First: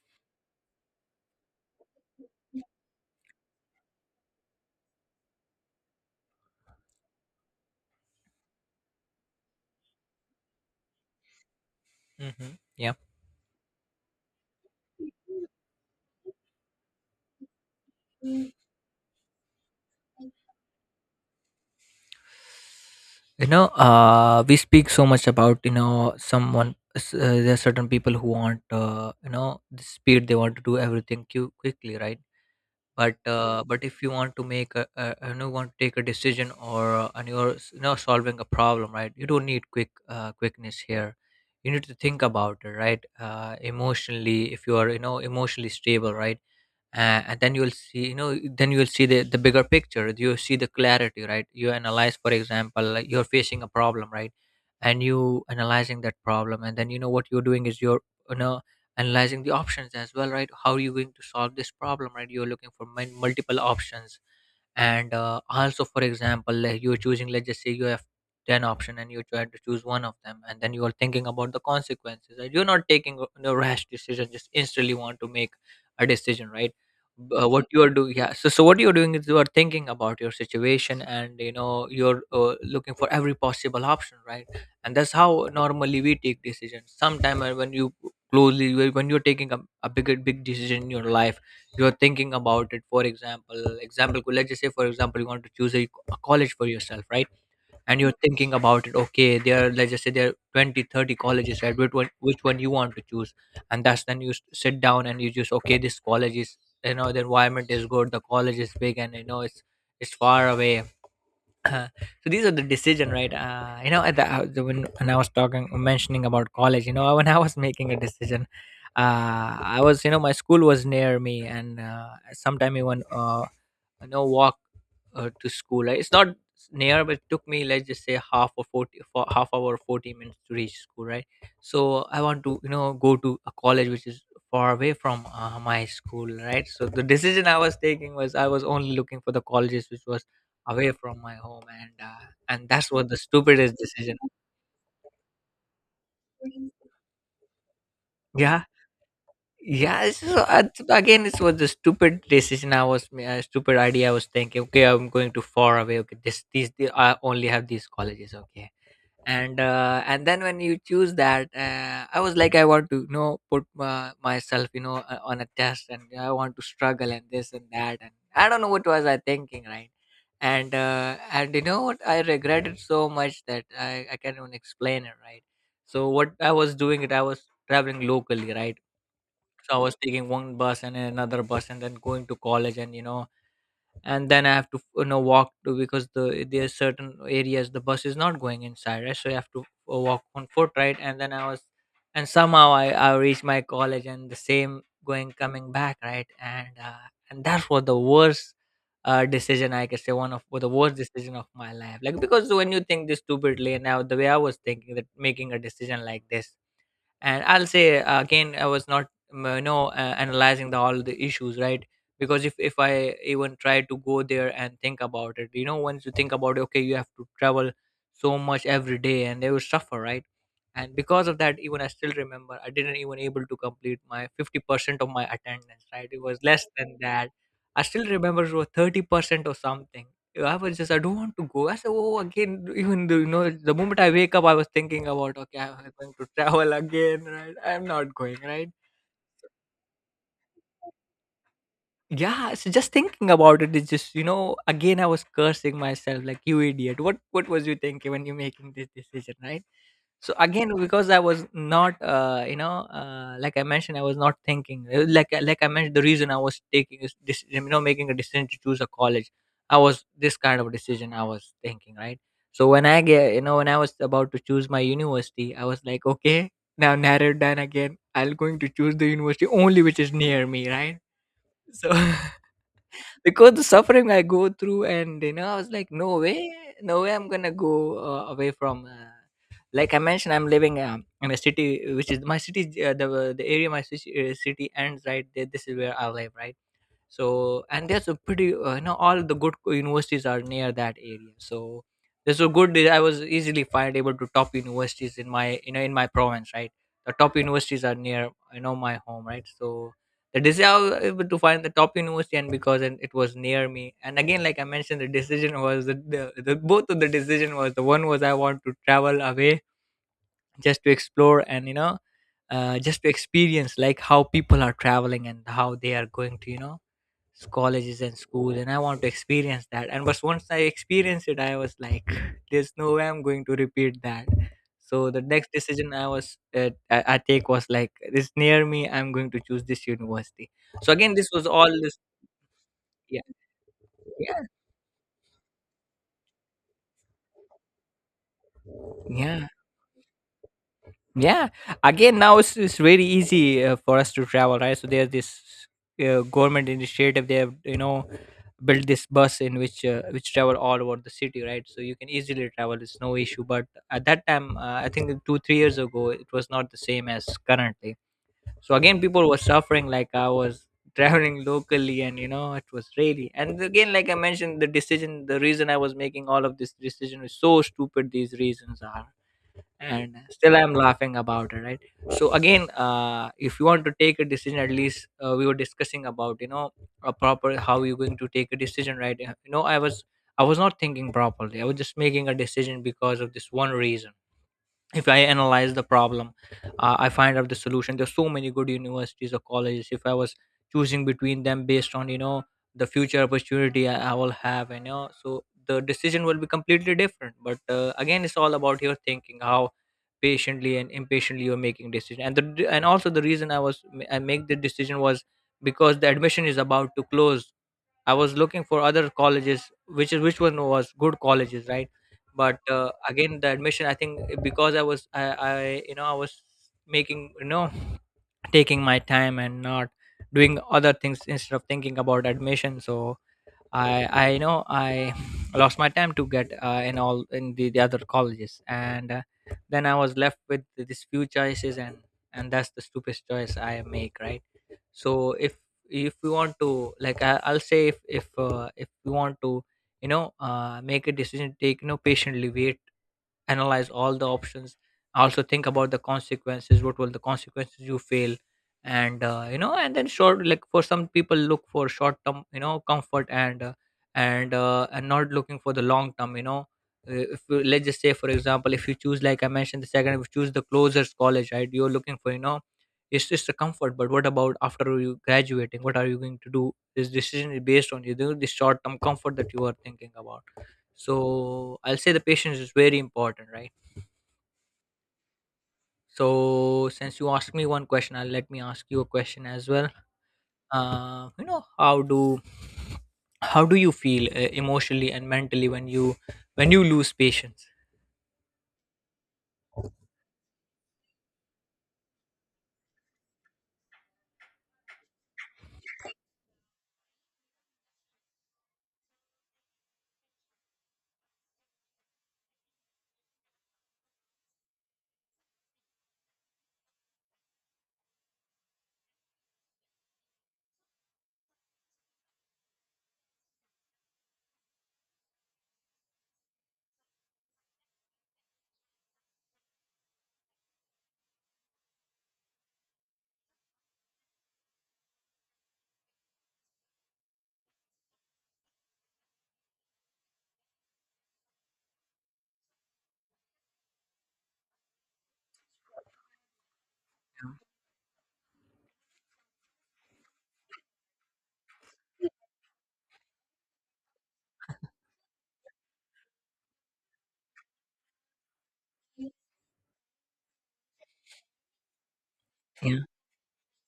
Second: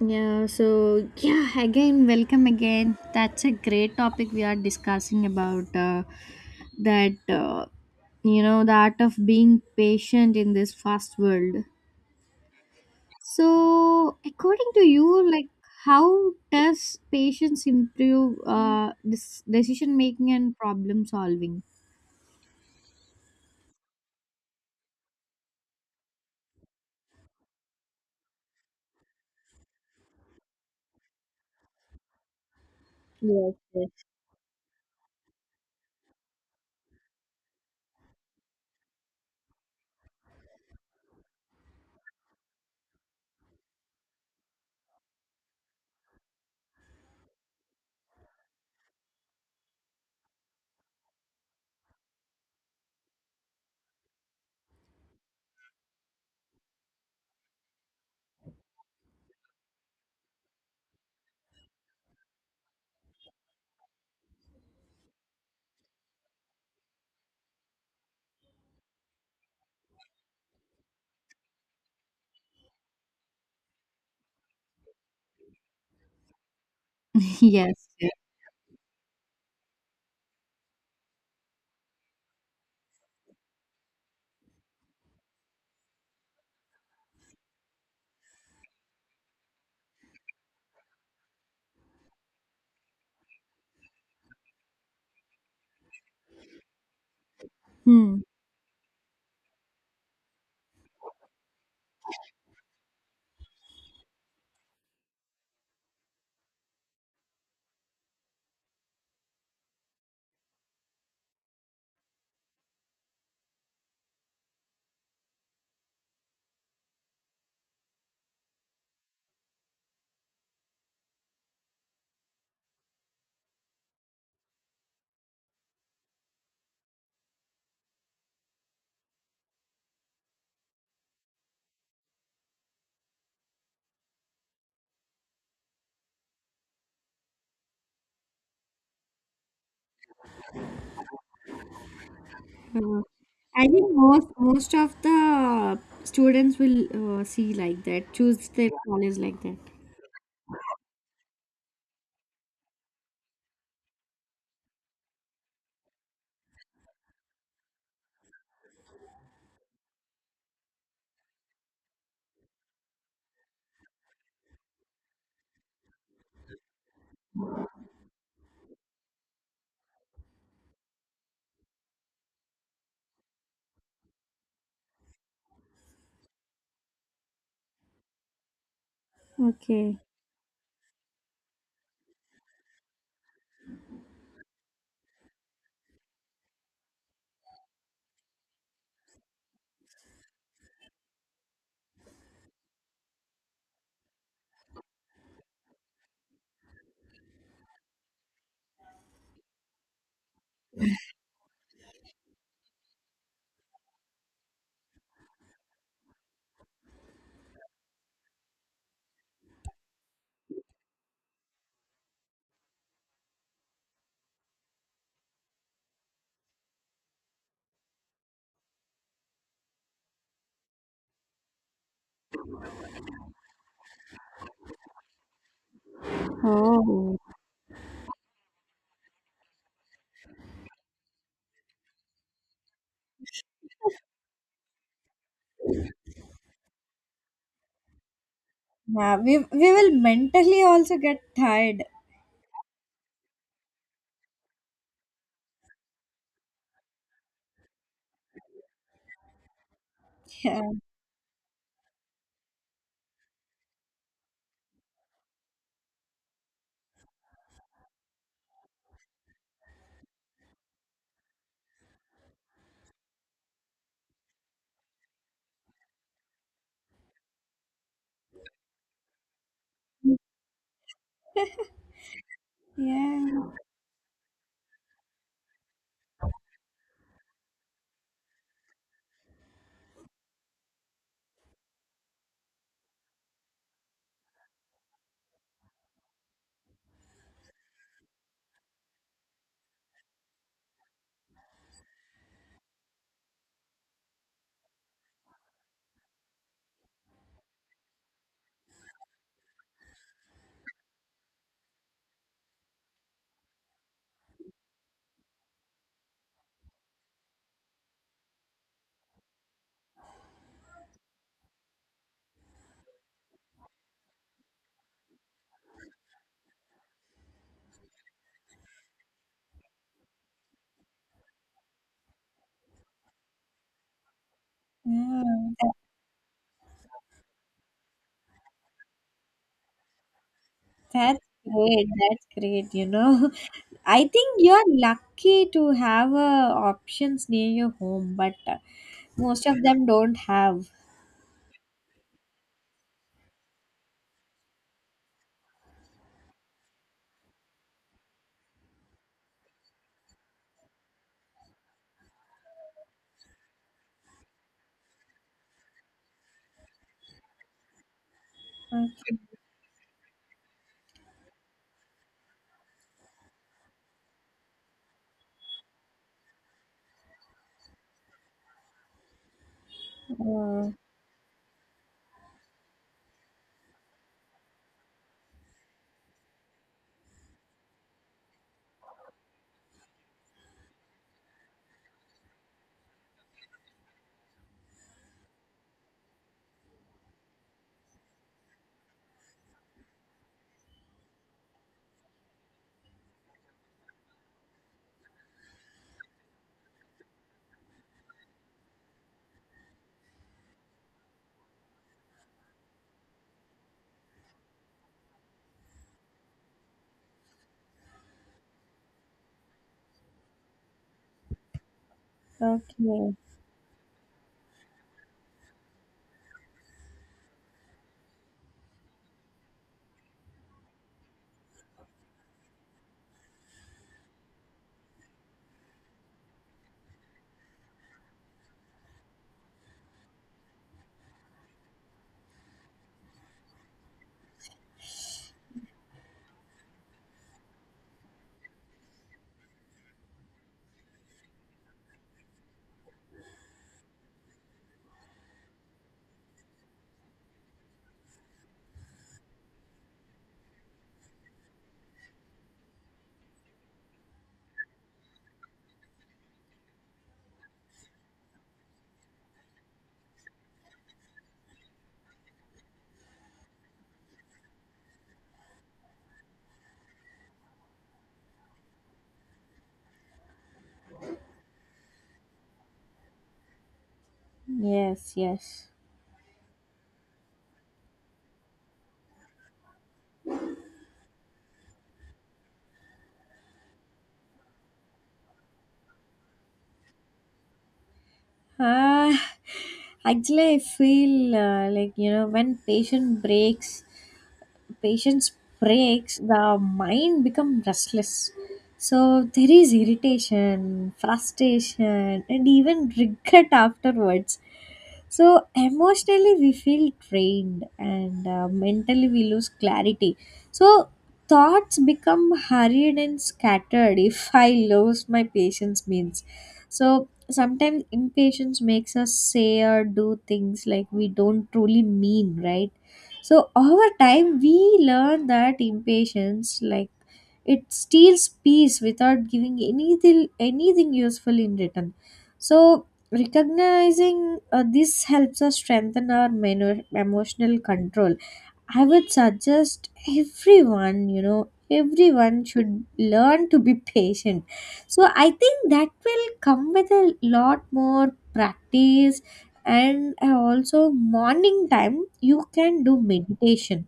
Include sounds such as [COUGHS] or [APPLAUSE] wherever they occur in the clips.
Yeah, so yeah, again, welcome again. That's a great topic we are discussing about that, uh, you know, the art of being patient in this fast world. Hmm. Yeah. So, according to you, like, how does patience improve this decision making and problem solving? We speak so much about there are certain people who want the speed. They want to do everything quickly, right? but Yes, uh, but if yes. you want to make a you know want to take a decision, or and you're solving a problem, right? You don't need quickness here. You need to think about it, right? Emotionally, if you are emotionally stable, right? And then you'll see you know then you'll see the bigger picture. You see the clarity, right? You analyze, for example, like you're facing a problem, right? And you analyzing that problem, and then you know what you're doing is you're you know analyzing the options as well, right? How are you going to solve this problem, right? You're looking for multiple options. And also, for example, like you're choosing, let's just say you have 10 option and you try to choose one of them, and then you are thinking about the consequences and you're not taking a no rash decision, just instantly want to make a decision, right? [LAUGHS] What you yes. are Yeah. doing, yeah, so what you're doing is you are thinking about your situation, and you're looking for every possible option, right? And that's how normally we take decisions sometime. When you closely when you're taking a big decision in your life, you're thinking about it. For example, let's just say, for example, you want to choose a college for yourself, right? And you're Hmm. thinking about it, okay, there are let's just say there are 20, 30 colleges, right? Which one you want to choose? And that's, then you sit down, and you just, okay, this college is, the environment is good, the college is big, and it's far away. [COUGHS] Uh, so these are the decision, right? When I was talking mentioning about college, when I was [LAUGHS] making a decision, I was you know my school was near me, and sometime even, know walk to school. Like, it's not near, but it took me, let's just say, for half hour or 40 minutes to reach school, right? So I want to go to a college which is far away from my school, right? So the decision I was taking was I was only looking for the colleges which was away from my home, and that's Uh, what the I stupidest think decision. most of the students will see like that, choose Yeah, their college like that. yeah, so again, this was the stupid decision I was, stupid idea I was thinking. Okay, I'm going too far away. Okay, this these I only have these colleges. Okay, and then when you choose that, I was like, I want to put myself on a test, and I want to struggle and this and that, and I don't know what was I thinking, right? And you know what, I regretted so much that I can't even explain it, right? So what I was doing it, I was traveling locally, right? So I was Okay. taking one bus and then another bus and then going to college, and and then I have to walk to because there's certain areas the bus is not going inside, right? So you have to walk on foot, right? And then I was and somehow I reached my college, and the same going coming back, right? And and that was the worst decision, I can say one of the worst decision of my life, like, because when you think this stupidly and now the way I was thinking that making a decision like this. And I'll say, again, I was not, analyzing the all the issues, right? Because if I even try to go there and think about it, once you think about it, okay, you have to travel so much every day and they will suffer, right? And because of that, even I still remember I didn't even able to complete my 50% of my attendance, right? It was less than Oh. that. I still remember it was 30% or something. I was just, I don't want to go. I said, oh, again, even though, the moment I wake up, I was thinking about, okay, I'm going to travel again, right? I'm not going, right? Yeah, we will mentally also get tired. Yeah, so just thinking about it is just, again, I was cursing myself like, you idiot. What was you thinking when you're making this decision, right? So Yeah. again, because I was not, like I mentioned, I was not thinking. Like I mentioned, the reason I was taking making a decision to choose a college, I was this kind of decision I was thinking, right? So when I get, you know, when I was about to choose my university, I was like, okay, now narrow it down again. I'm going to choose the university only which is near me, right? So. [LAUGHS] [LAUGHS] Yeah. Because the suffering I go through, and I was like, no way, no way, I'm gonna go away from. Like I mentioned, I'm living, in a city, which is my city, the area, my city ends right there. This is where I live, right? So and there's a pretty you know all the good universities are near that area. So there's a good I was easily find able to top universities in my you know in my province, right? The top universities are near my home, right? So the decision, I was able to find the top university. And because, and it was near me. And again, like I mentioned, the decision was the both of the decision was the one was I want to travel away just to explore, and just to experience, like how people are traveling and how they are going to, colleges and school, and I want to experience that. And but once I experienced it, I was like [LAUGHS] there's no way I'm going to repeat that. So the next That, decision, I take was like this near me, I'm going to choose this university. So again, that's this was all great. this. That's great, you Yeah, know. [LAUGHS] I think yeah, you're lucky to have options near your home, but most yeah, of them don't have. yeah. Again, now it's very easy for us to travel, right? So there's this government initiative. They have, built this bus in which travel all over the city, right? So you can easily travel. It's no issue. But at that time, I think 2, 3 years ago, it was not the same as currently. So again, Okay. people were suffering. Like I was [LAUGHS] traveling locally, and it was really. And again, like I mentioned, the decision, the reason I was making all of this decision is so stupid. These reasons are, and still Uh, I'm laughing about it, right? So again, if you want to take a decision, at least, we were discussing about, a proper how you're going to take a decision, right? I was not thinking properly. I was just making a decision because of this one reason. If I analyze the problem, I find out the solution. There's so many good universities or colleges. If I was choosing between them based on, the future opportunity I will have, and so the decision will be completely different. But again, it's all about your thinking, how patiently and impatiently you're making decision. And also the reason I make the decision was because the admission is about to close. I was looking for other colleges, which one was good colleges, right? But okay. again, the admission, I think, because I was making, taking my time and not doing other things instead of thinking about admission. So I know I [SIGHS] lost my time to get in all in the other colleges, and then I was left with these few choices, and that's the stupidest choice I make, right? So if we want to, like, I'll say, if we want to make a decision, take, patiently wait, analyze all the options, also think about the consequences, what will the consequences, you fail. And you know and then short like For some people, look for short term comfort, and not looking for the long term, If you, let's just say, for example, if you choose, like I mentioned, the second, if you choose the closest college, right, you're looking for, it's just a comfort. But what about after you graduating? What are you going to do? This decision is based on, this short term comfort that you are thinking about. So I'll say the patience is very important, right? Yes, yes. So since you asked me one question, I'll let me ask you a question as well. Uh, you know, how do how do you feel emotionally and mentally when you lose patience? Uh, Actually, I feel like you know when patient breaks, patience breaks, the mind become restless. So there is irritation, frustration, and even regret afterwards. So emotionally, we feel drained, and mentally, we lose clarity. So thoughts become hurried and scattered if [LAUGHS] I lose my patience means. So sometimes impatience makes us say or do things like we don't truly mean, right? So over time, we learn that impatience, like it steals peace without giving anything useful in return. So recognizing this helps us strengthen our emotional control. I would suggest everyone, you know, everyone should learn to be patient. So I think that will come with a lot more practice, and also morning time you can Yeah. do meditation.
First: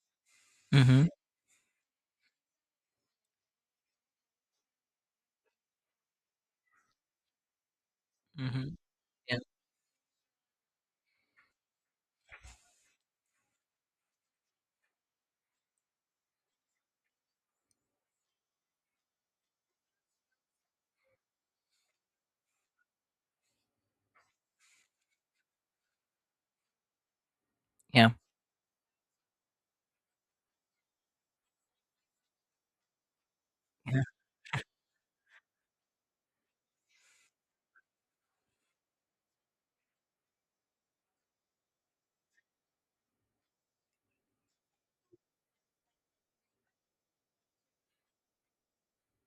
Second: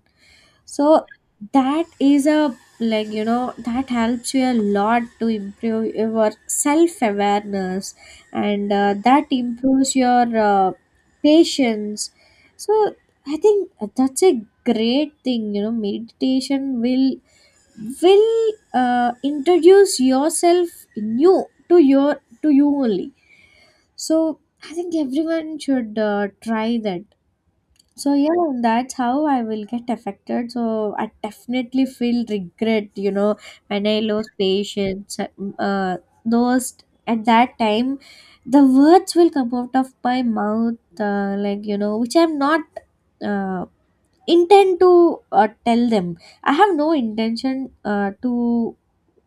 Mm-hmm. So that is a, like you know, that helps you a lot to improve your self awareness, Mm-hmm. and that Yeah. improves your patience. So I think that's a great thing. You know, meditation will introduce yourself new to you only. So I think everyone should try that. Yeah. So yeah, that's how I will get affected. So I definitely feel regret, you know, when I Yeah. lose patience. Uh, those at that time, the words will come out of my mouth, like you know, which I'm not uh, intend to tell them. I have no intention to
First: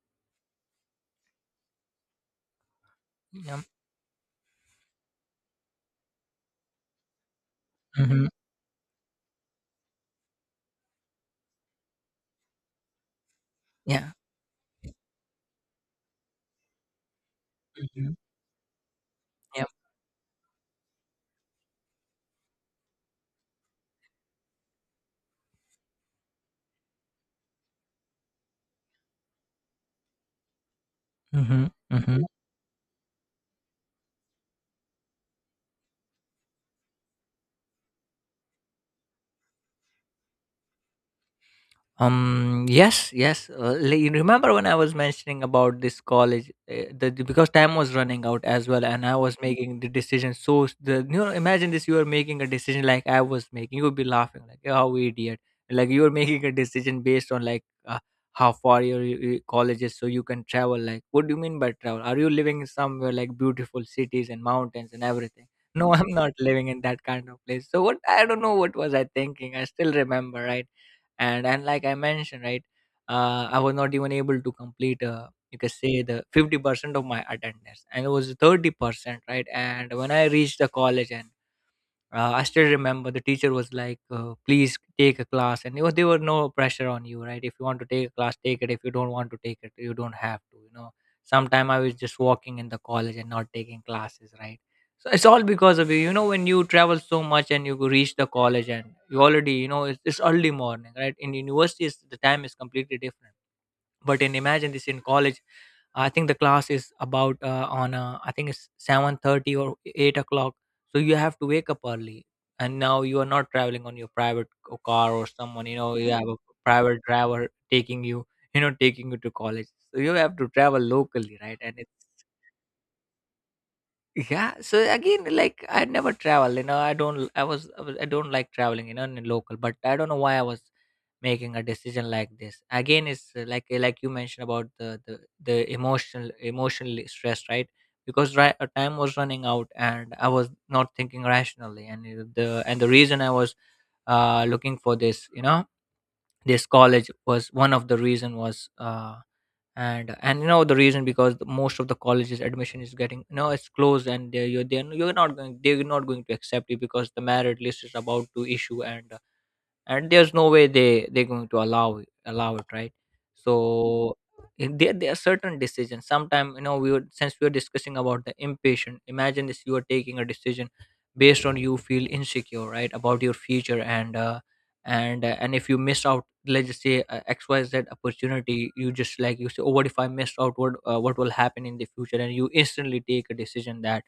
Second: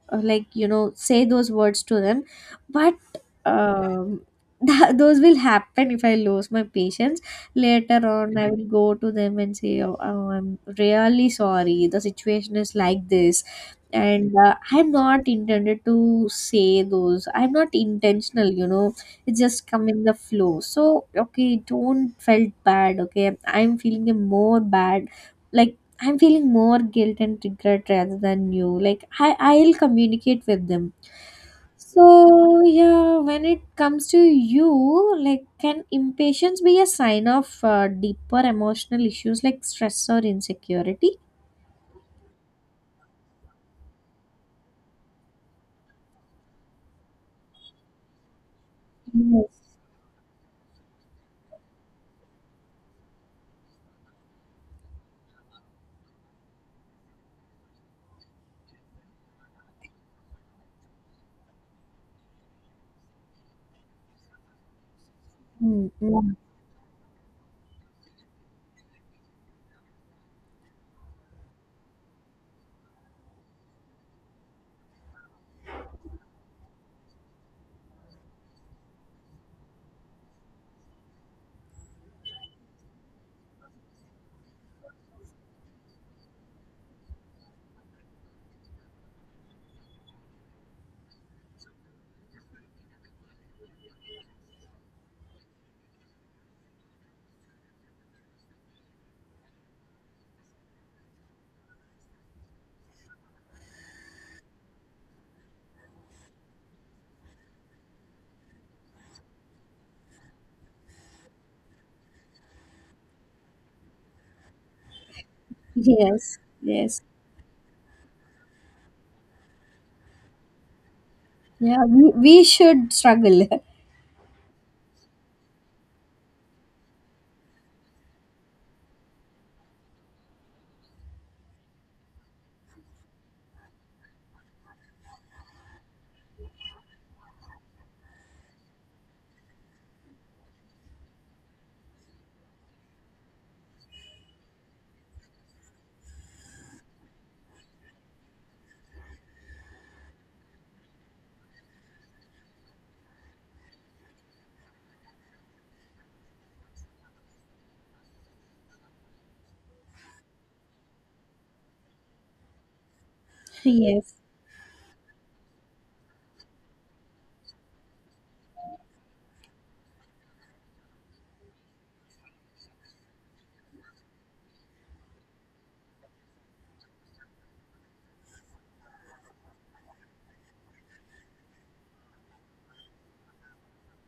like you know say those words to them, but Yeah. um, [LAUGHS] that, those will happen if I lose my patience. Later Mm-hmm. on I will go to them and say, oh, oh, I'm really sorry, the situation is like this, Yeah. and I'm not intended to say those, I'm not Mm-hmm. intentional, you know. It Yeah. just come in the flow, so okay, don't felt bad, okay, I'm feeling a more bad, like I'm feeling more guilt and regret rather than you. Like I, I'll communicate with them. Mm-hmm. Mm-hmm. So yeah, when it comes to you, like can impatience be a sign of deeper emotional issues like stress or insecurity? Yes. Yes. Li- you remember when I was mentioning about this college, because time was running out as well, and I was Yes. making the decision. So the, imagine this: you are making a decision like I was making. You would be laughing like, "Oh, idiot!" Like you are making a decision based on, like, how far your college is, so you can travel. Like, what do you mean by travel? Are you living in somewhere like beautiful cities and mountains and everything? Mm, No, [LAUGHS] I'm not mm. living in that kind of place. So what? I don't know what was I thinking. I still remember, right? And like I mentioned, right, I was not even able to complete, you can say, the 50% of my attendance, and it was 30%, right? And when I reached the college, and I still remember the teacher was like, "Please take a class," and it was, there were no pressure on you, right? If you want to take a class, take it. If you don't want to take it, you don't have to. You know, sometime I was just walking in the college and not taking classes, right? So it's all because of you. You know, when you travel so much and you reach the college and you already, you know, it's early morning, right? In university, it's, the time is completely different, but in, imagine this, in college, I think the class is about, on I think it's 7:30 or 8 o'clock. So you have to wake up early, and now you are not traveling on your private car, or, someone, [LAUGHS] you know, you have a Yes. private Yes. driver taking you, you know, taking you to college. So you have to travel locally, right? And Yeah, it's, we should struggle. yeah. So again, like, I never travel, you know. I don't i was was, I don't like traveling, you know, in local. But I don't know why I was making a decision like this. Again, it's, like you mentioned, about the emotional, emotionally stress, right? Because, right, time was running out and I was not thinking rationally. And the reason I was looking for this, you know, this college, was, one of the reason was, and you know, the reason, because the, most of the colleges admission is getting, you know, it's closed, and they're not going to accept you, because the merit list is about to issue, and there's no way they, they're going to allow it, right? [LAUGHS] yes. So if there, there are certain decisions sometimes, you know, we would, since we were discussing about the impatient, imagine this, you are taking a decision based on, you feel insecure, right, about your future, and if you miss out, let's just say, xyz opportunity, you just, like you say, "Oh, what if I miss out, what will happen in the future?" And you instantly take a decision that,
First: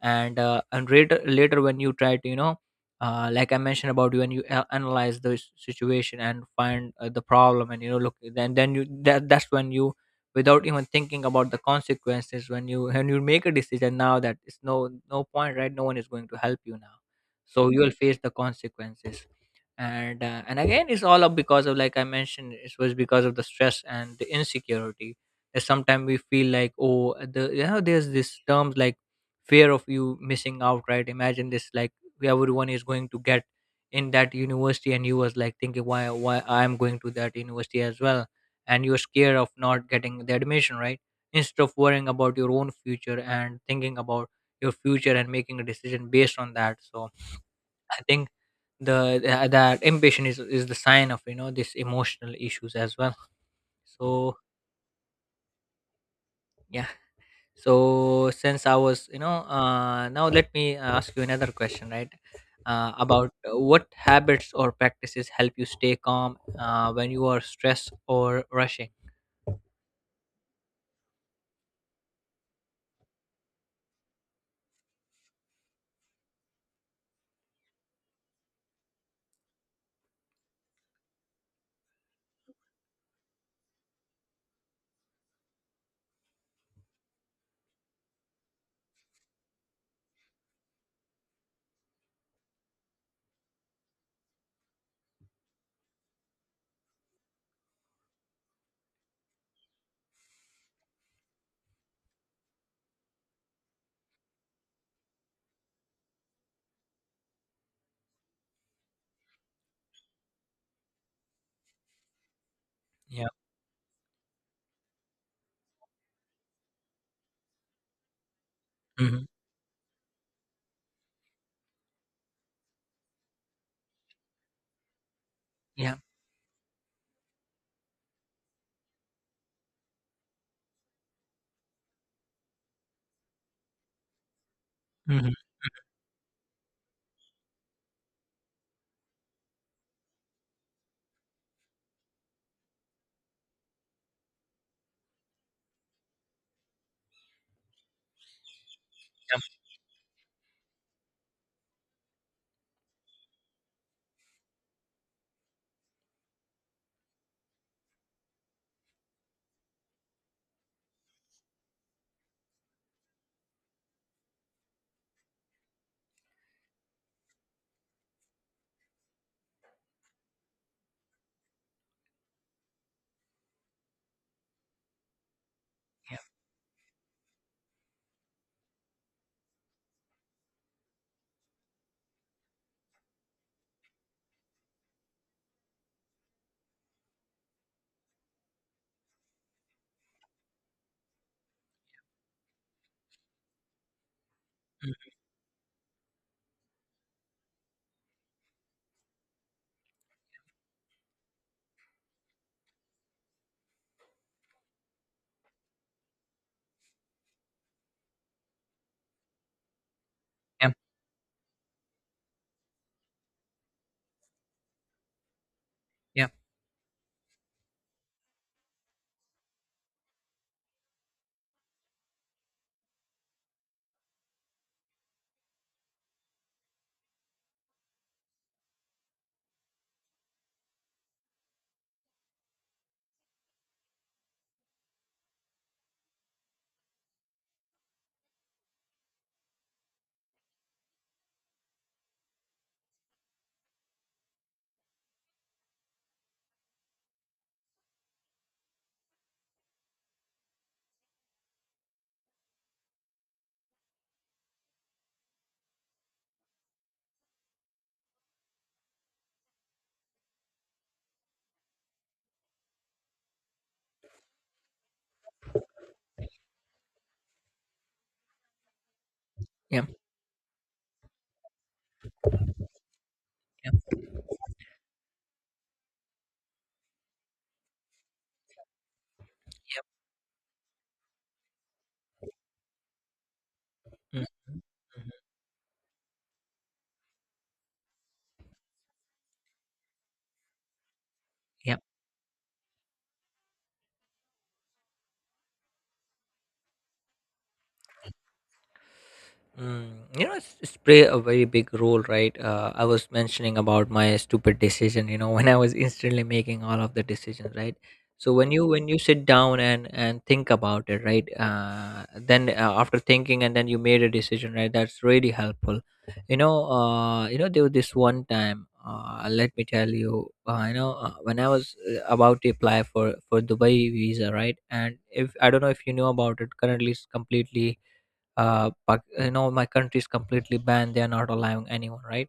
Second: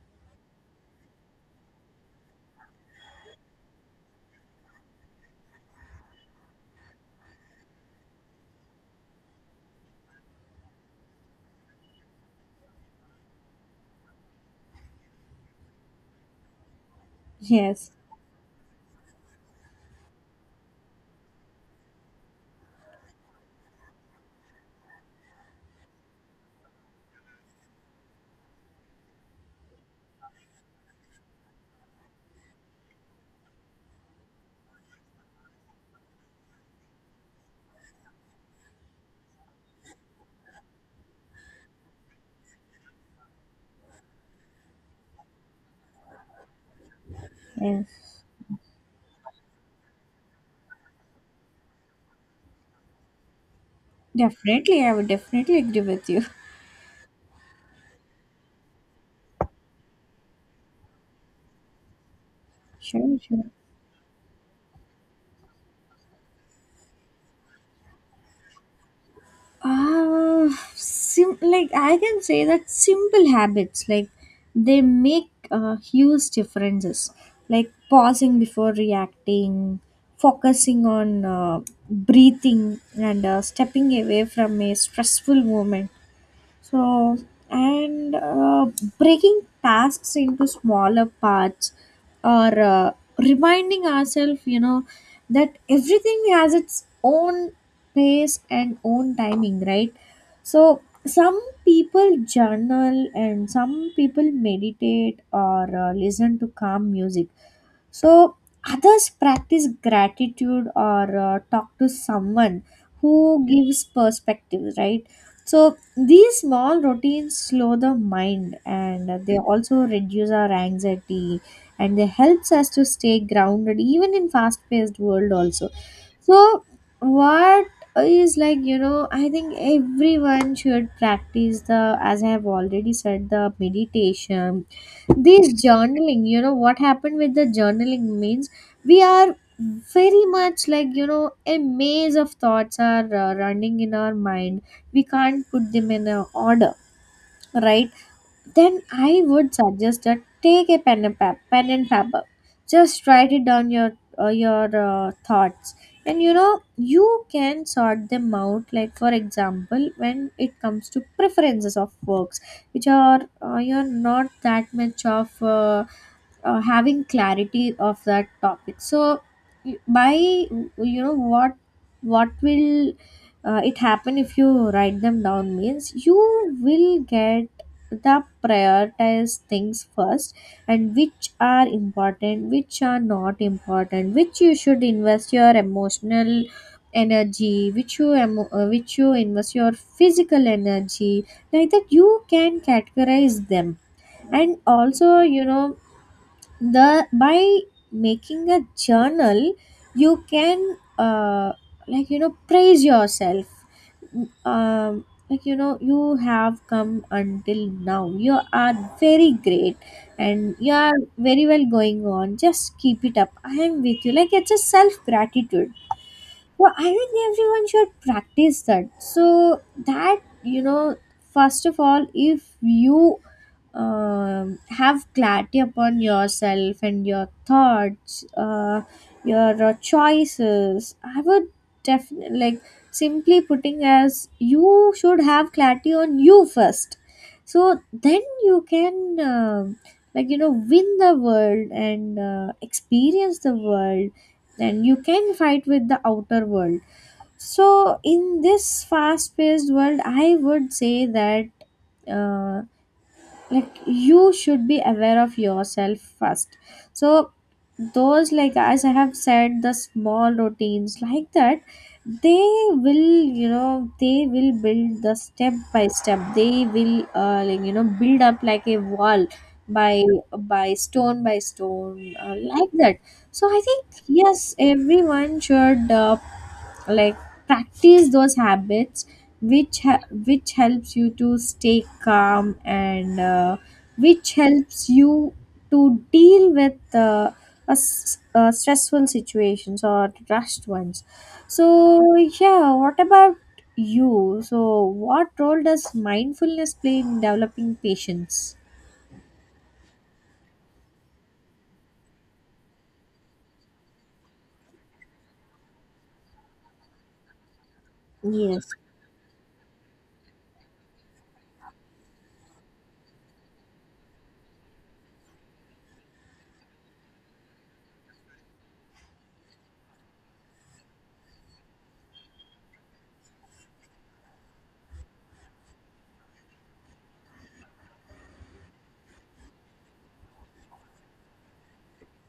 and later, later when you try to, you know, like I mentioned about, you and you analyze the situation and find, the problem, and, you know, look, then you that's when you, without even thinking about the consequences, when you, when you make a decision now, that it's no, no point, right? No one is going to help you now. So you will Yes. face the consequences. And again, it's all up because of, like I mentioned, it was because of the stress and the insecurity. Sometimes we feel like, oh, the, you know, there's this terms like fear of you missing out, right? Imagine this, like, everyone is going to get in that university, and you was like thinking, why I'm going to that university as well, and you're scared of not getting the admission, right, instead of worrying about your own future and thinking about your future and making a decision based on that. So I Yes. think that ambition is the sign of, you know, this emotional issues as well. So, Definitely, I would definitely agree with you. yeah. So since I was, you know, now let me, ask you another question, right, [LAUGHS] Sure, about, sure. What habits or practices help you stay calm, when you are stressed or rushing? Uh, like I can say that simple habits like they make huge differences. Like pausing before reacting, focusing on breathing, and stepping away from a stressful moment. So, and breaking tasks into smaller parts or reminding ourselves, you know, that everything has its own pace and own timing, right? So, some people journal and some people meditate or listen to calm music. So, others practice gratitude or talk to someone Yeah. who gives perspective, right? So these small routines slow the mind Hmm. and they also reduce our anxiety, and they helps us to stay grounded even in fast paced world also. Yeah. So what is, like you know, I think everyone should practice the, as I have already said, the meditation, Hmm. this journaling. You know, what happened with the journaling means we are very much like, you know, a maze of thoughts are running in our mind. We can't put them in a order, right? Then I would Yeah. suggest that take a pen and, pen and paper. Just write it down your thoughts. And you know, you can sort them out. Like, for example, when it comes to preferences of works, which are you're not that much of having clarity of that topic, so by, you know, what will it happen if you write them down means you will get the prioritized things first, and which are important, which are not important, which you should invest your emotional energy, which you which you invest your physical energy. Like that you can categorize them, and also, Mhm. you know, the by making a journal you can like you know praise yourself, um, like you know you have come until now, you are very great, and Yeah. you are very well going on, just keep it up, I am with you, like it's a self gratitude. Yeah. Well I think everyone should practice that so that you know, first of all, if you have clarity upon yourself and your thoughts, your choices. I would definitely like simply putting, as you should have clarity on you first. So then you can like you know win the world and experience the world, and you can fight with the outer world. So in this fast-paced world, I would say that. Uh, like you should be aware of yourself first, so those like as I have said the small routines like that, they will, you know, they will build the step by step, they will like you know build up like a wall Yeah. by by stone like that. So I Yeah. think yes, everyone should like practice those habits which Yeah. Which helps you to stay calm, and Mhm. which helps you to deal with stressful situations or rushed ones. So Mhm. yeah, what about you? So what role does mindfulness play in developing patience? Mm, you know, it's play a very big role, right? I was mentioning about my stupid decision. You know, [LAUGHS] when I was instantly making all of the decisions, right? So when you, Yes. when you sit down and think about it, right? Then, after thinking and then you made a decision, right? That's really helpful. You know, there was this one time. Let me tell you, when I was, about to apply for Dubai visa, right? And if, I don't know if you know about it, currently it's completely, you know, my country is completely banned, they are not allowing anyone, right?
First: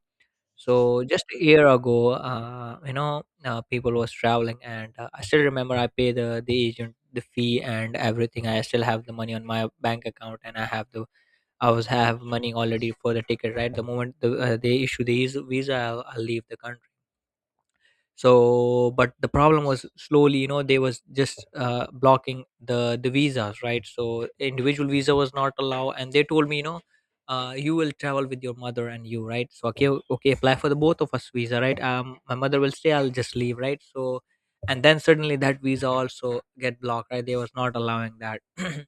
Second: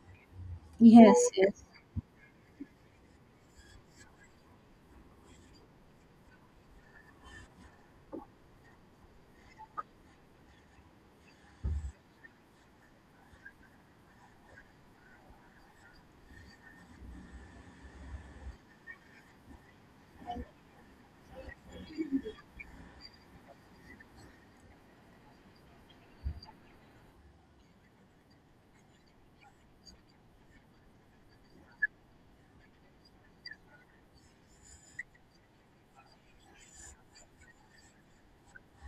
So Yes, just a yes, year ago, people was traveling, and I still remember, I pay the agent the fee and everything. I still have the money on my bank account and I have the, I was have money already for the ticket, right? The moment they issue visa, I'll leave the country. So but the problem was, slowly, you know, they was just, blocking the visas, right? So individual visa was not allowed, and they told me, you know, you will travel with your mother and you, right? So okay, okay, apply for the both of us visa, right? Um, my mother will stay, I'll just leave, right? So, and then suddenly that visa also get blocked, right? They was not allowing that. [CLEARS THROAT]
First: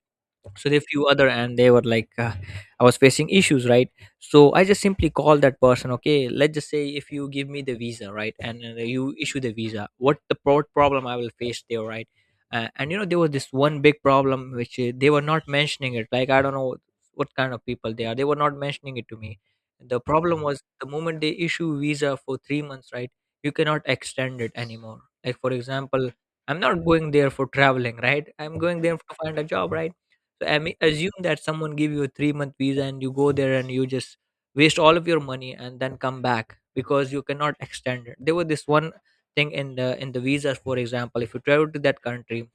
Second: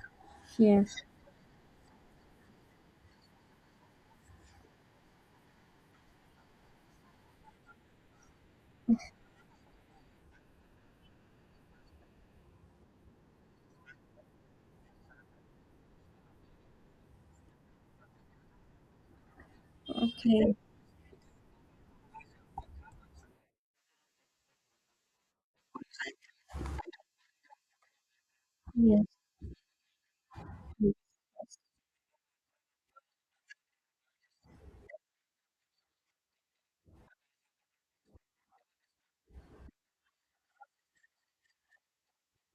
So there are yes, few other, and they were like, I was facing issues, right? So I just simply called that person, okay, let's just say if you give me the visa, right, and, you issue the visa, what the problem I will face there, right? And you know, there was this one big problem which, they were not mentioning it. Like, I don't know what kind of people they are, they were not mentioning it to me. The problem okay, was, the moment they issue visa for 3 months, right, you cannot extend it anymore. Like, for example, I'm not going there for traveling, right, I'm going there yes, to find a job, right? So I mean, assume that someone give you a 3 month visa, and you go there and you just waste all of your money and then come back, because you cannot extend it. There was this one thing in the, in the visas, for example, if you travel to that country,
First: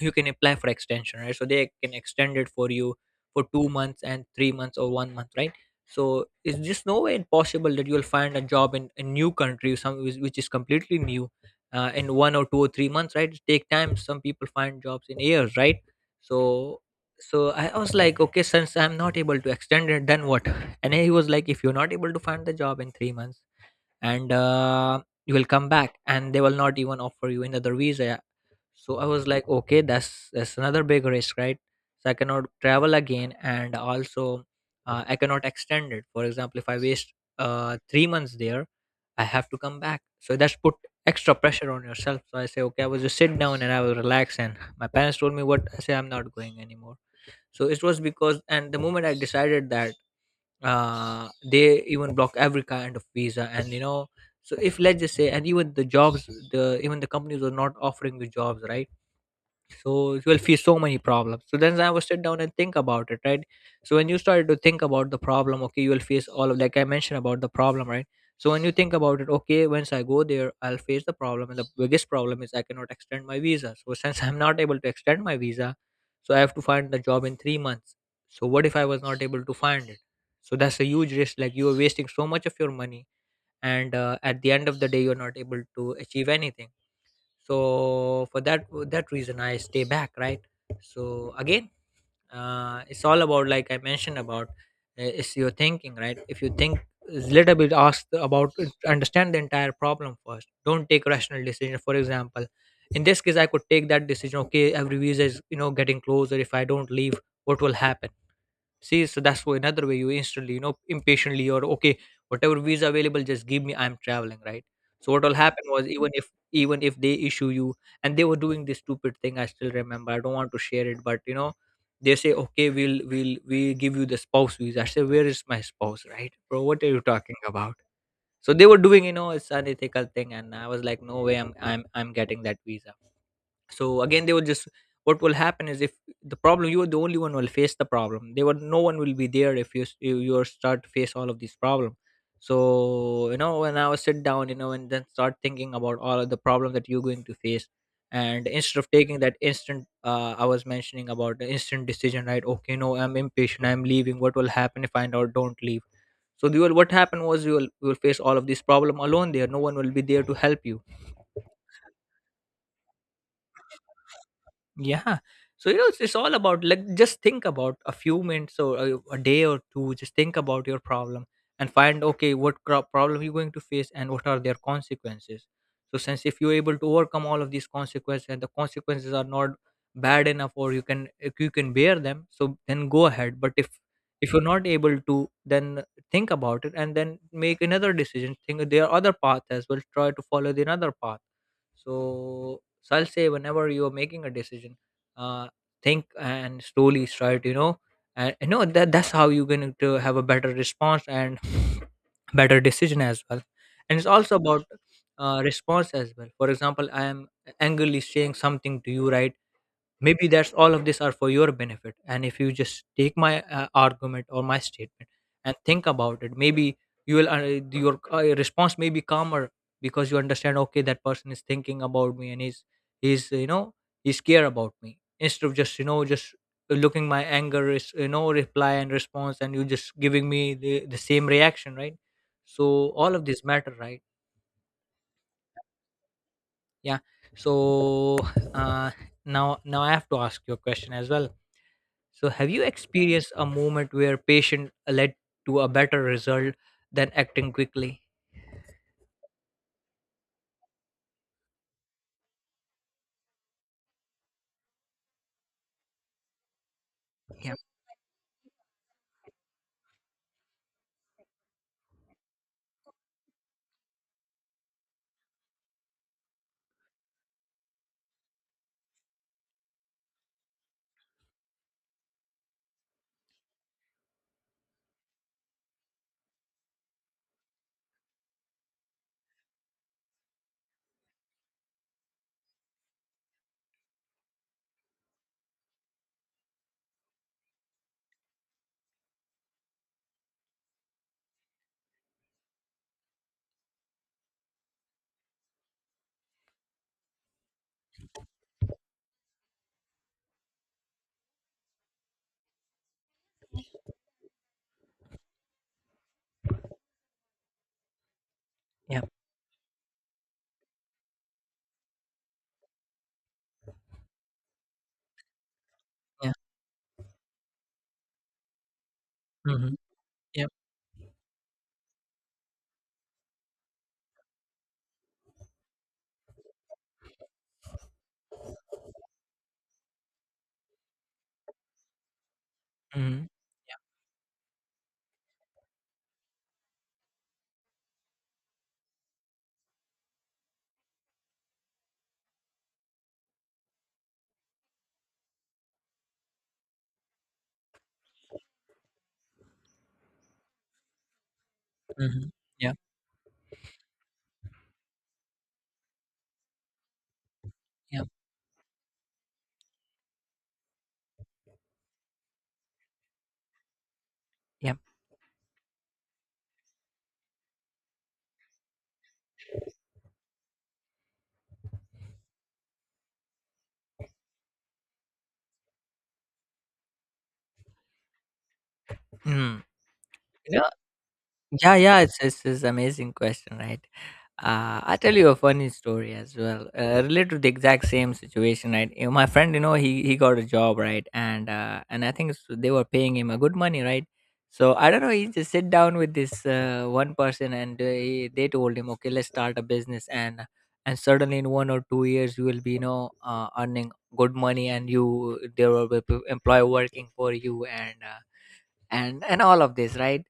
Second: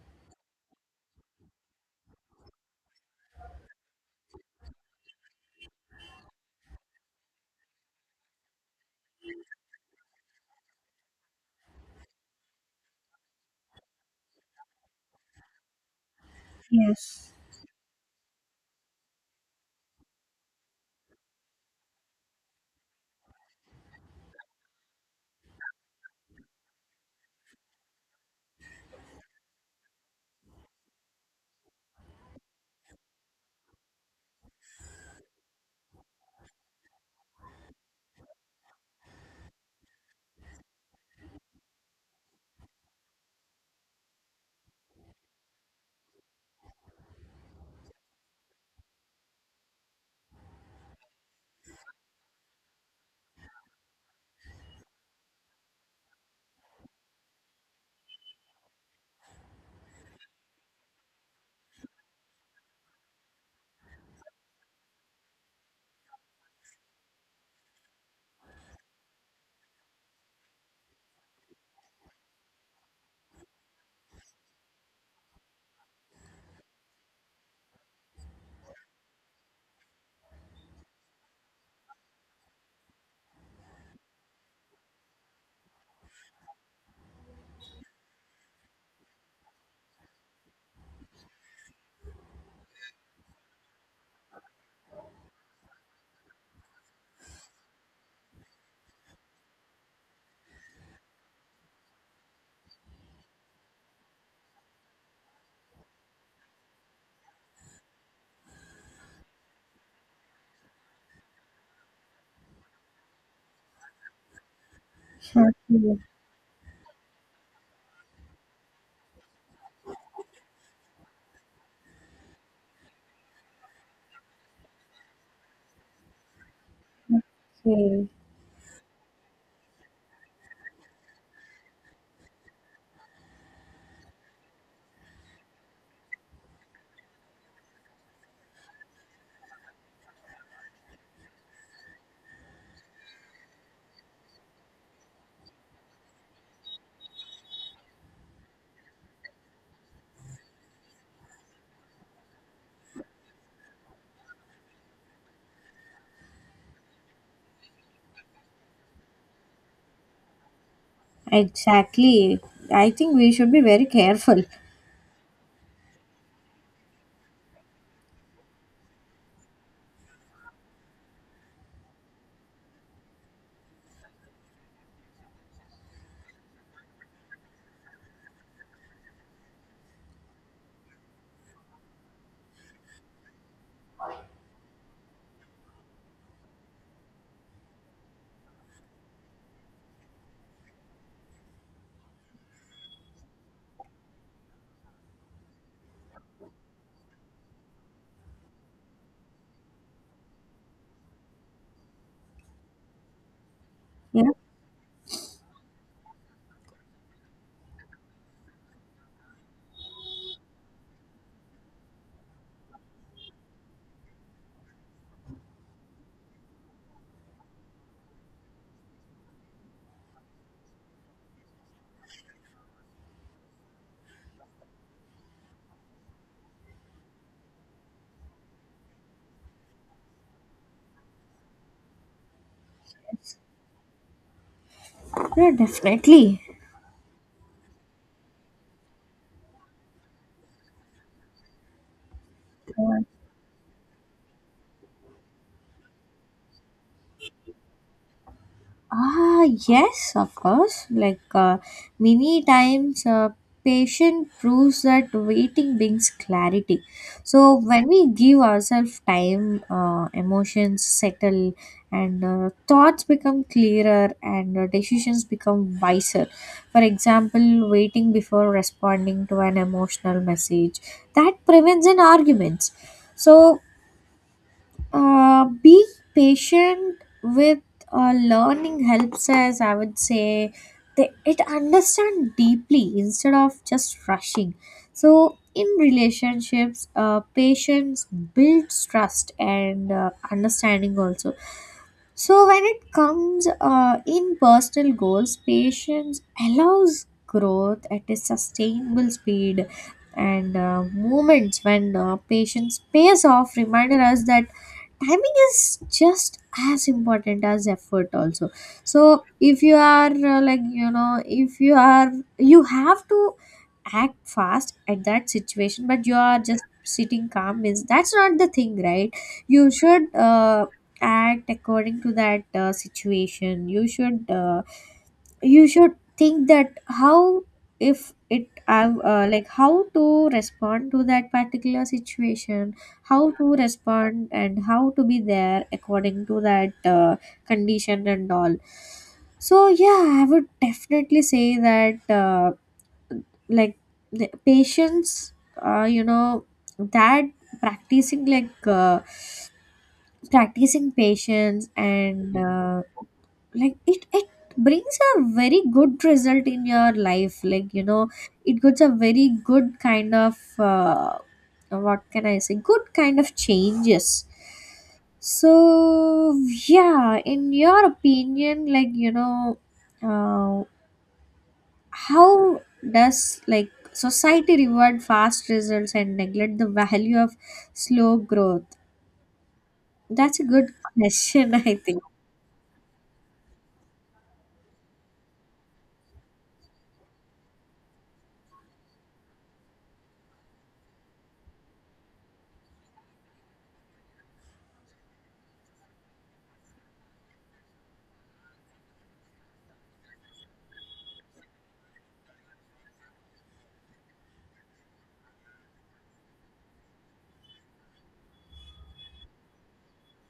you can apply for extension, right, so they can extend it for you for 2 months and 3 months or 1 month, right? So it's just no way possible that you'll find a job in a new country, some, which is completely new, in 1 or 2 or 3 months, right? It take time. Some people find jobs in years, right? So, yes, so I was like, okay, since I'm not able to extend it, then what? And he was like, if you're not able to find the job in 3 months, and you will come back and they will not even offer you another visa. Yeah. So I was like, okay, that's another big risk, right? So I cannot travel again, and also I cannot extend it. For example, if I waste 3 months there, I have to come back, so that's put extra pressure on yourself. So I say, okay, I will just sit down and I will relax, and my parents told me, what I say, I'm not going anymore. So it was because, and the moment I decided that, they even block every kind of visa, and you know, so if let's just say, and even the jobs, the even the companies were not offering the jobs, right? So you will face so many problems. So then I was sit down and think about it, right? So when you started to think about the problem, okay, you will face all of, like I mentioned about the problem, right? So when you think about it, okay, once I go there, I'll face the problem, and the biggest problem is I cannot extend my visa. So [LAUGHS] since I'm not able to extend my visa, so I have to find the job in 3 months. So what if I was not able to find it? So that's a huge risk, like you are wasting so much of your money, and at the end of the day, you're not able to achieve anything. So for that reason, I stay back, right? So again, it's all about, like I mentioned about, it's your thinking, right? If you think a little bit, ask about it, understand the entire problem first. Don't take rational decision. For example, in this case, I could take that decision, okay, every visa is, you know, getting closer. If I don't leave, what will happen? See, so that's why another way you instantly, you know, impatiently or okay, whatever visa available, just give me. I'm traveling, right? So what will sure. happen was, even if they issue you, and they were doing this stupid thing, I still remember. I don't want to share it, but you know, they say okay, we'll we give you the spouse visa. I say, where is my spouse, right, bro? What are you talking about? Okay. So they were doing, you know, it's unethical thing, and I was like, no way, I'm getting that visa. So again they will just, what will happen is if the problem, you are the only one will face the problem, they will, no one will be there, if you you are start to face all of these problem. So you know, when I was sit down, you know, and then start thinking about all of the problem that you're going to face, and instead of taking that instant, I was mentioning about the instant decision, right? Okay, no, I'm impatient, I'm leaving. What will happen if I do don't leave? So you will, what happened was, you will face all of these problem alone, there no one will be there to help you. Exactly. I think we should be very careful. Yeah. So you know, it's all about, like just think about a few minutes or a day or two. Just think about your problem and find, okay, what problem you're going to face and what are their consequences. So since, if you're able to overcome all of these consequences and the consequences are not bad enough, or you can, if you can bear them, so then go ahead. But if you're not able to, then think about it and then make another decision. Think there are other paths as well. Try to follow the another path. So, so I'll say whenever you're making a decision, uh, think and slowly start, you know, and you know that that's how you're going to have a better response and [SNIFFS] better decision as well. And it's Yeah, also about response as well. For example, I am angrily saying something to you, right? Maybe that's all of this are for your benefit, and if you just take my argument or my statement and think about it, maybe you will your response may be calmer, because you understand, okay, that person is thinking about me, and he's, you know, he's care about me, instead of just, you know, just looking my anger is, you know, reply and response, and you just giving me the same reaction, right? So all of this matter, right? yeah definitely. Yeah. So uh now I have to ask you a question as well. So, have you experienced a moment where patient led to a better result than acting quickly? Ah, yes, of course. Like many times, patient proves that waiting brings clarity. Yeah, So when we give ourselves time, emotions settle, and thoughts become clearer, and decisions become wiser. For example, waiting before responding to an emotional message, that prevents an arguments. So being patient with learning helps us, I would say, they, it understand deeply instead of just rushing. So, in relationships, patience builds trust and understanding also. So, when it comes in personal goals, patience allows growth at a sustainable speed. And moments when patience pays off remind us that timing is just as important as effort also. yeah, So if you are like you know, if you are, you have to act fast at that situation but you yeah, are just sitting calm means, that's not the thing, right? You mm-hmm, should yeah, act according to that situation. You should you should think that how, if it have like how to respond to that particular situation, mm-hmm, how to respond and how to be there according to that condition and all. So yeah, I would definitely say that like the patience, you know, that practicing like practicing patience, mm-hmm, and yeah, like it brings a very good result in your life, like you yeah, know, it gives a very good kind of what can I say, good kind of changes. yeah. So yeah, in your opinion, like you know, uh, how does like society reward fast results and neglect the value of slow growth? Mm. That's a You good know, [LAUGHS] question, yeah, I yeah. think. It's amazing question, right? I tell you a funny story as well, related to the exact same situation. Right, you know, my friend, you know, he got a job, right, and I think they were paying him a good money, right. So I don't know. He just sit down with this one person, and they told him, okay, let's start a business, and suddenly in 1 or 2 years you will be, you know, earning good money, and you there will be employee working for you, and and all of this, right.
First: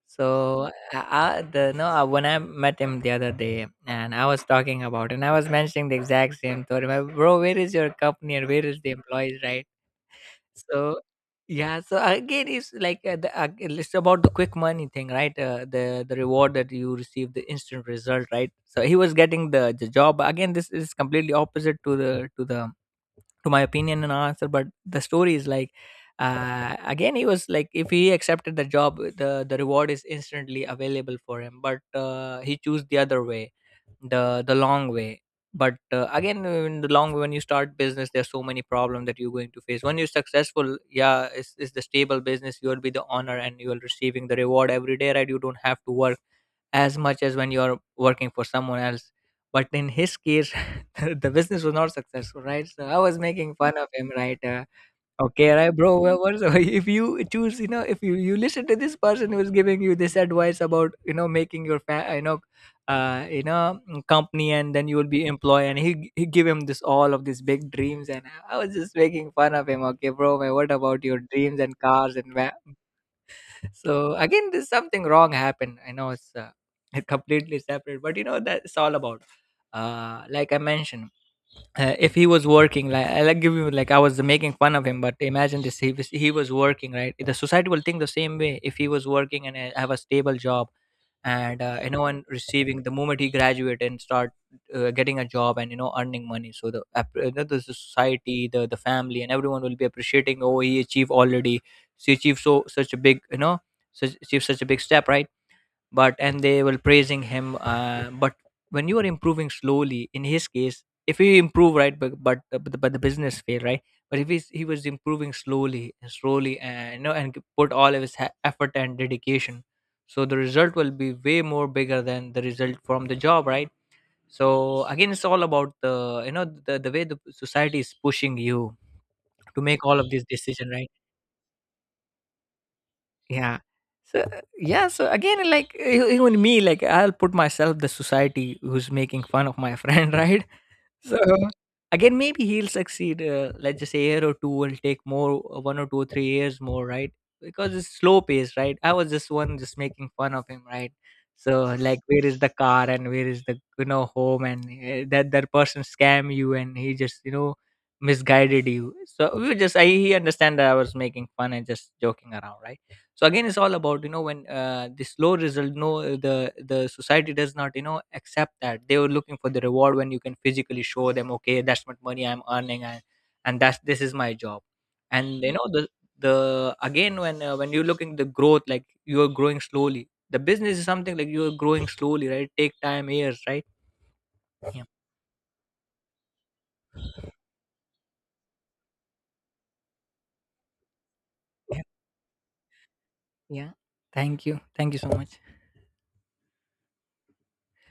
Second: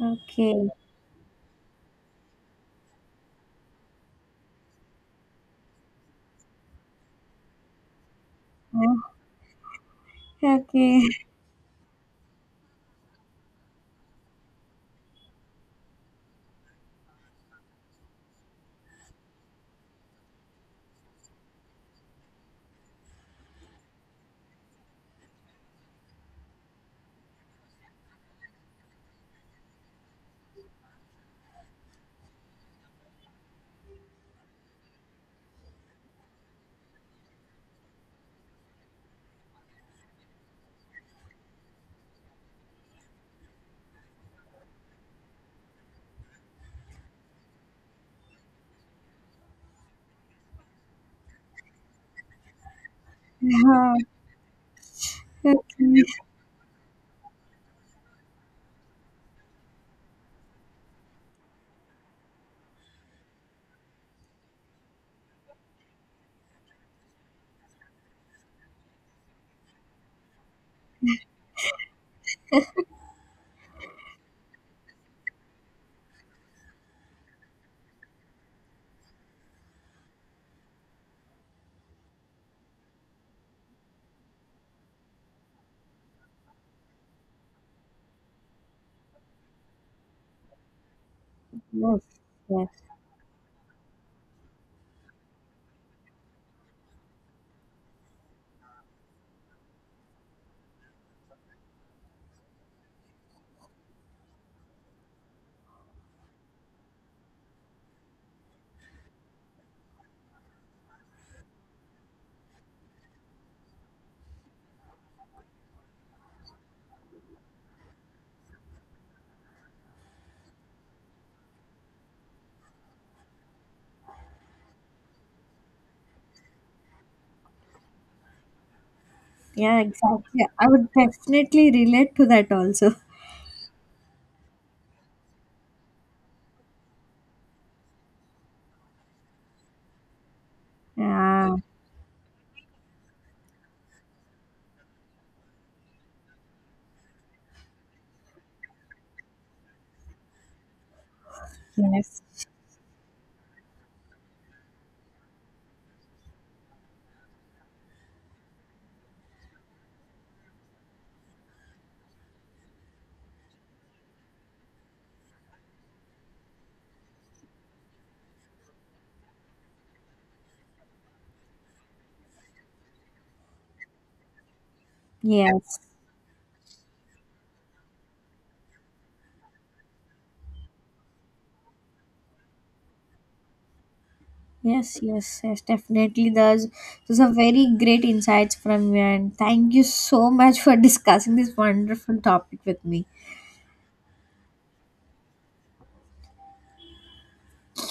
Okay. So I the no I, when I met him the other day and I was talking about, and I was mentioning the exact same thought. My bro, where is your company and where is the Uh, employees, right? So okay. yeah, so again, it's like it's about the quick money thing, right? The reward that you receive, the instant result, right? So he was getting the job again. This is completely opposite to the to my opinion and answer, but the story is like, again, he was like, if he accepted the job, the reward is instantly available for him, but he chose the other way, the long way. But again, in the long way, when you start business, there's so many problems that you're going to face. When you're successful, yeah, it's the stable business, you'll be the honor and you'll receiving the reward every day, right? You don't have to work as much as when you're working for someone else. But in his case, [LAUGHS] the business was not successful, right? So I was making fun of him, [LAUGHS] right? Okay, right, bro. Yes, Well, what's, [LAUGHS] if you choose, you know, if you, you listen to this person who is giving you this advice about, you know, making your, you know, company, and then you will be employed. And he give him this all of these big dreams. And I was just making fun of him. Okay, bro, man, what about your dreams and cars and so again this something wrong happened, I know it's [LAUGHS] completely separate, but you know, that's all about, like I mentioned, if he was working, like I'll give you, like I was making fun of him, but imagine this, he was working, right? The society will think the same way if he was working and have a stable job and you yes, know, and yes. receiving the moment he graduate and start getting a job and you know earning money. So the the society, the family and everyone will be appreciating, oh, he achieved already, she achieved so such a big, you know, such achieved such a big step, right? But, and they were praising him, but when you are improving slowly, in his case, if he improve, right, but the business fail, right? But if he was improving slowly and slowly, and you know, and put all of his effort and dedication, so the result will be way more bigger than the result from the job, right? So again, it's all about the, you know, the way the society is pushing you to Yeah, make all of these exactly. I decision, would right? definitely relate to that also. Yeah. So yeah, so again, like even me, like I'll put myself the society who's making fun of my friend, [LAUGHS] right? So Ah, again, maybe he'll succeed. Let's just say year or two will take more, 1 or 2 or 3 years more, right? Because it's slow pace, right? I was just one just making fun of him, right? So like, where is yes, the car and where is the, you know, home, and that person scam you, and he just, you know, misguided you. So we were just, I he understand that I was making fun and just joking around, right? So again, it's all about, you know, when the slow result no the the society does not, you know, accept that. They were looking for the reward when you can physically show them, okay, that's what money I'm earning, and that's this is my job, and you know, yes, the again, when you're looking the growth, like you're growing slowly, the business is something like, you're growing slowly, right? Take time years, right? Yeah, yes, yes, yes, definitely. There's, those are very great insights from you, and thank you so much for [LAUGHS] discussing this yeah, wonderful topic with me. yeah, thank you, thank you so much.